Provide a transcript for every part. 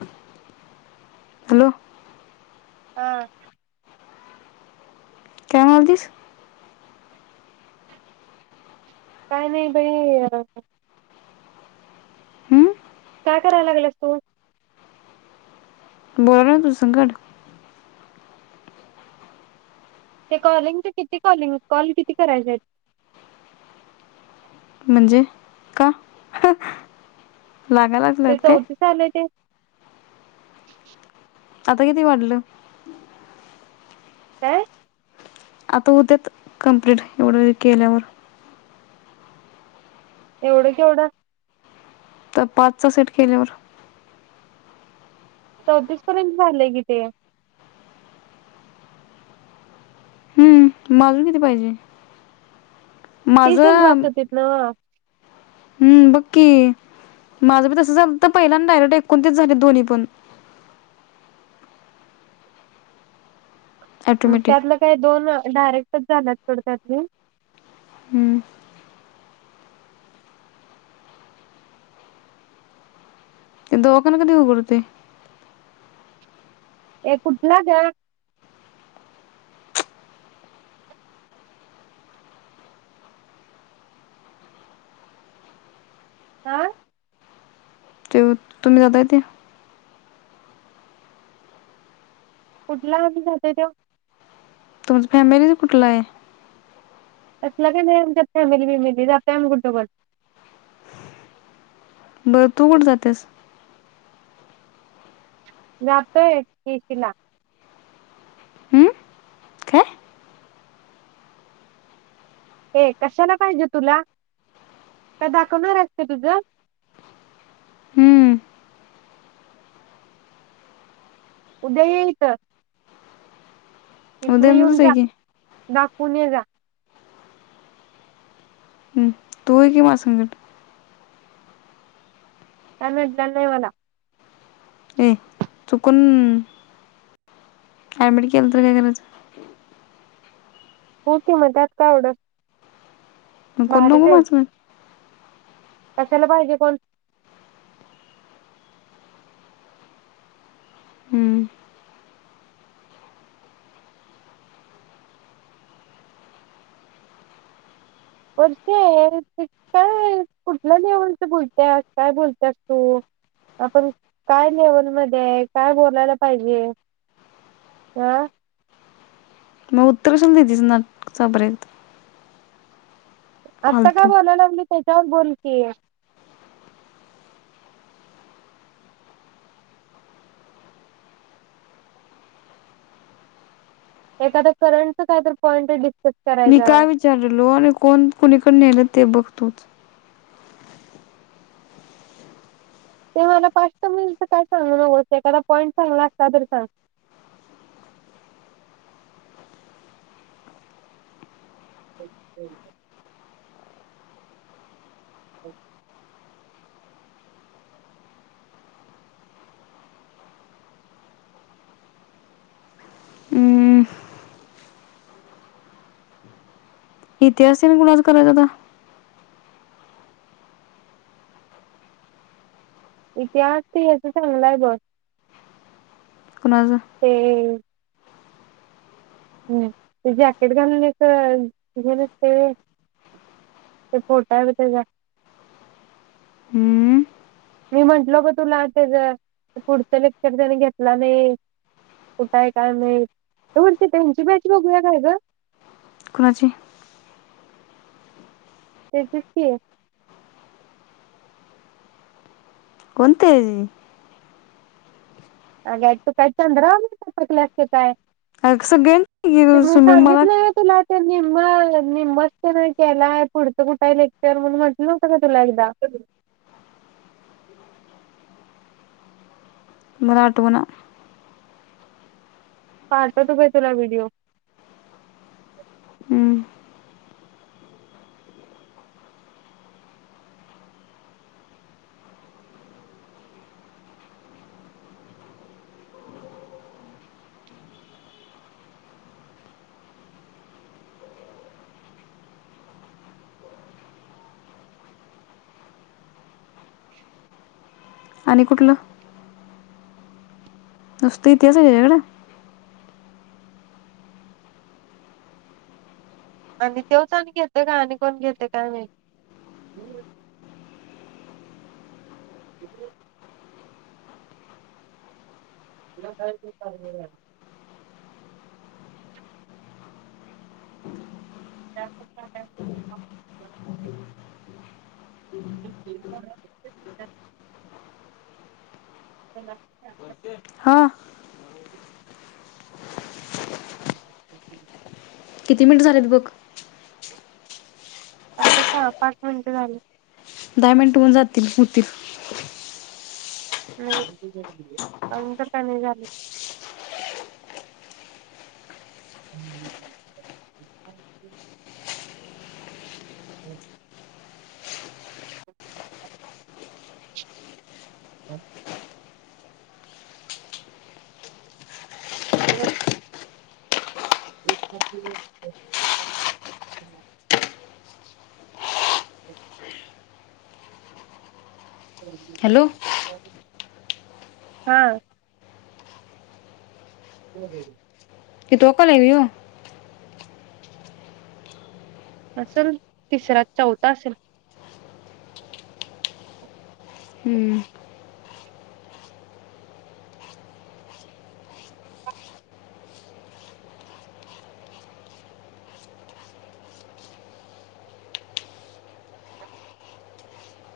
[inaudible] Hello! हा [inaudible] काय म्हणालतीस? काय नाही बाई? [unintelligible] हम्म काय कराय लागल्यास तू? बोल तू संगत ते कॉलिंग ते किती कॉलिंग कॉल किती करायचे आहेत? म्हणजे का? लागलात काय शुक शुक आता किती वाजलं? काय? आता होत्यात कंप्लीट एवढ्या वेळ केल्यावर. एवढं केवढं तर पाचचा सेट केल्यावर. चौतीस पर्यंत झालंय कि ते. म अजून किती पाहिजे? माझं [unintelligible] हम्म बघ की माझं बी तस झालं तर पहिल्यांदा आले, एकोणतीच झाली दोन्ही पण म ॲटोमॅटिक त्यातलं काय दोन डायरेक्टच झालात थोड त्यातले हम्म. [unintelligible] हे कुठल ग अह ते तुम्ही जाताय ते कुठला आ जातोय त्यो तुमच फॅमिलीच कुठलं आहे कसला बी नाही आमच्या फॅमिली विमिली जातय आम्ही कुठे पण बरं तू कठ जातेस? जाते [unintelligible] हम्म काय हे कशाला पाहिजे तुला? काय दाखवणार आहे ते तुझ उद्या येईल तो इथन येऊन उदयनगरच आहे जा की दा पुणे जा हम्म तू ये की माझ्या संगत. त्यांनडल्या नाही मला ए चुकून आयमेडकी केल तर काय करायचं हो की म त्यात काय एवढ [unintelligible] कशाला पाहिजे कोण? हं, वर्षा यार ते काय कुठल्या लेवलच बोलतेस काय बोलतस तू आपण काय लेवल मध्ये आहे काय बोलायला पाहिजे अह मग उत्तर असून [unintelligible] आत्ता का बोलायला लागली चल बोल की एखादा करंट कायतरी पॉईंट डिस्कस मी करायचा काय विचारलो आणि कोण कोणीकड नेल ते बघ तूच ते मला पाच सहा मिनिटं काय सांगनको एखादा पॉइंट चांगला असता तर सांग. अम् [unintelligible] [inaudible] हं, इतिहासिक गुलाच कय जाता. इतिहास ते ह्याच चांगलाय बघ. कुणाचा ते ए. हम्म ते जॅकेट घालून ते एक नसते होय ते पोटा विटा हं, मी म्हंटल ग तुला त्याच पुढचं लेक्चर त्याने घेतला नाही कुठं आहे काय माहित ही पुढची त्यांची बॅच बघूया काय ग? कोणाची? त्यांचीच की. कोणते? ए च काय चंद्रावर [unintelligible] असल काय. अ कसं गेन की ते मी स्विमिंग मला. सांगितलंय तुला निम्म निम्मच केलाय पुढचं कुठही लेक्चर म्हणून म्हटलं नव्हतं का तुला एकदा मला आठवना. पाहतो तू काय तुला व्हिडिओ. हम्म. शुक. आणि कुठलं. नुसते तेच घेणार. आणि तेवच आणि गेलते का आणि कोण गेलते काय माहित. हम्म. तिला काही तरी पाहिजे राहत. शुक [unintelligible] हा आ. शुक [unintelligible] किती मिनिट झालेत बघ? आता सहा पाच मिनिट झालेत. दहा मिनट होन जातील होतील. नाही अ नंतर चालु झाली. हम्म. हम्म. हमम [unintelligible] ह [unintelligible] तर [unintelligible] तर [unintelligible] मम [unintelligible] हम् [unintelligible] हॅलो अ. हा. हो हो [unintelligible] कि तोकलावो [unintelligible] असल तिसरा चौथा असेल.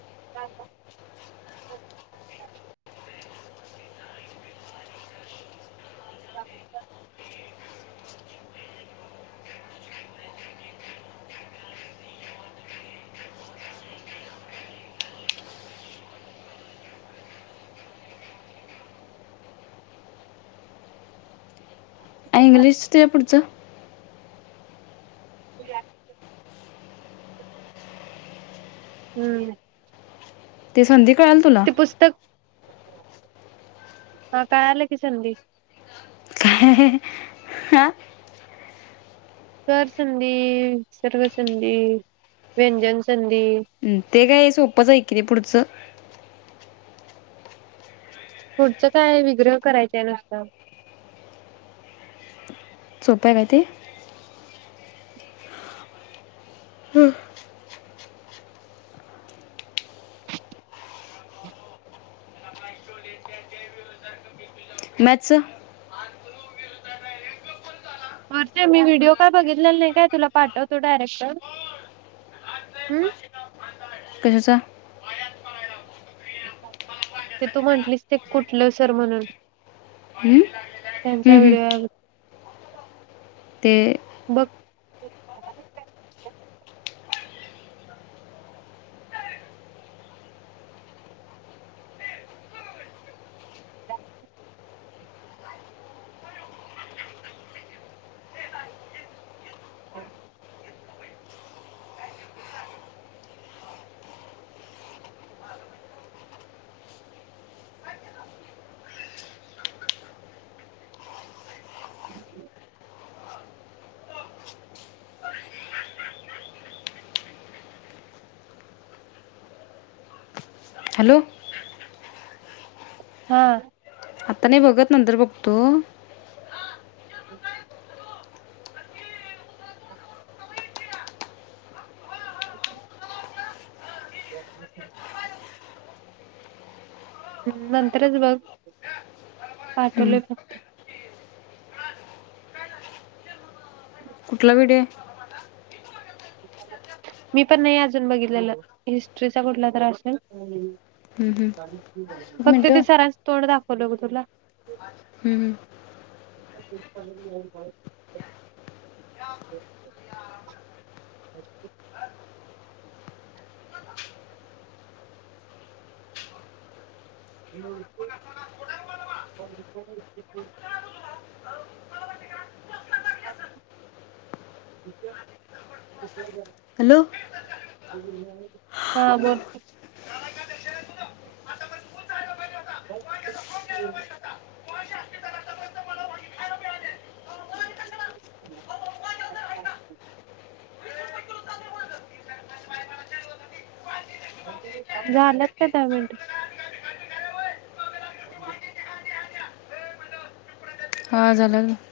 ह [unintelligible] जाऊ [unintelligible] इंग्लिश ते पुढच. जा [unintelligible] हम्म ते संधी कळाल तुला ते पुस्तक हा कळालं की सधी आ कर संधी सर्वसधी व्यंजन संधी हम ते काय सोपंच आहे कि ते पुढचं पुढचं काय विग्रह करायच आहे नुसतं सोपे आहे का ती हम्म मॅथ्स वर ते मी व्हिडीओ काय बघितलेला नाही काय, तुला पाठवतो डायरेक्ट हम कशाचं ते तू म्हटलीस ते कुठलं सर म्हणून हम्म त्यांचा हम्म हम्म व्हिडिओ ते बघ. [inaudible] [inaudible] हॅलो हा आता नाही बघत नंतर बघतो [inaudible] [inaudible] [inaudible] हम् नंतरच बघ, हम्म. पाठवलंय फक्त [inaudible] कुठला व्हिडिओ आहे. मी पण नाही अजून बघितलेलं हिस्ट्रीचा कुठला तर असेल [inaudible] हम्म, हम्म. एक फक्त मिनटं ते सरांच तोंड दाखवलं ग तुला हम्म, हम्म. [inaudible] [inaudible] [inaudible] हॅलो हा बोल [inaudible] [inaudible] झाल्यात का दहा मिनट हा झालं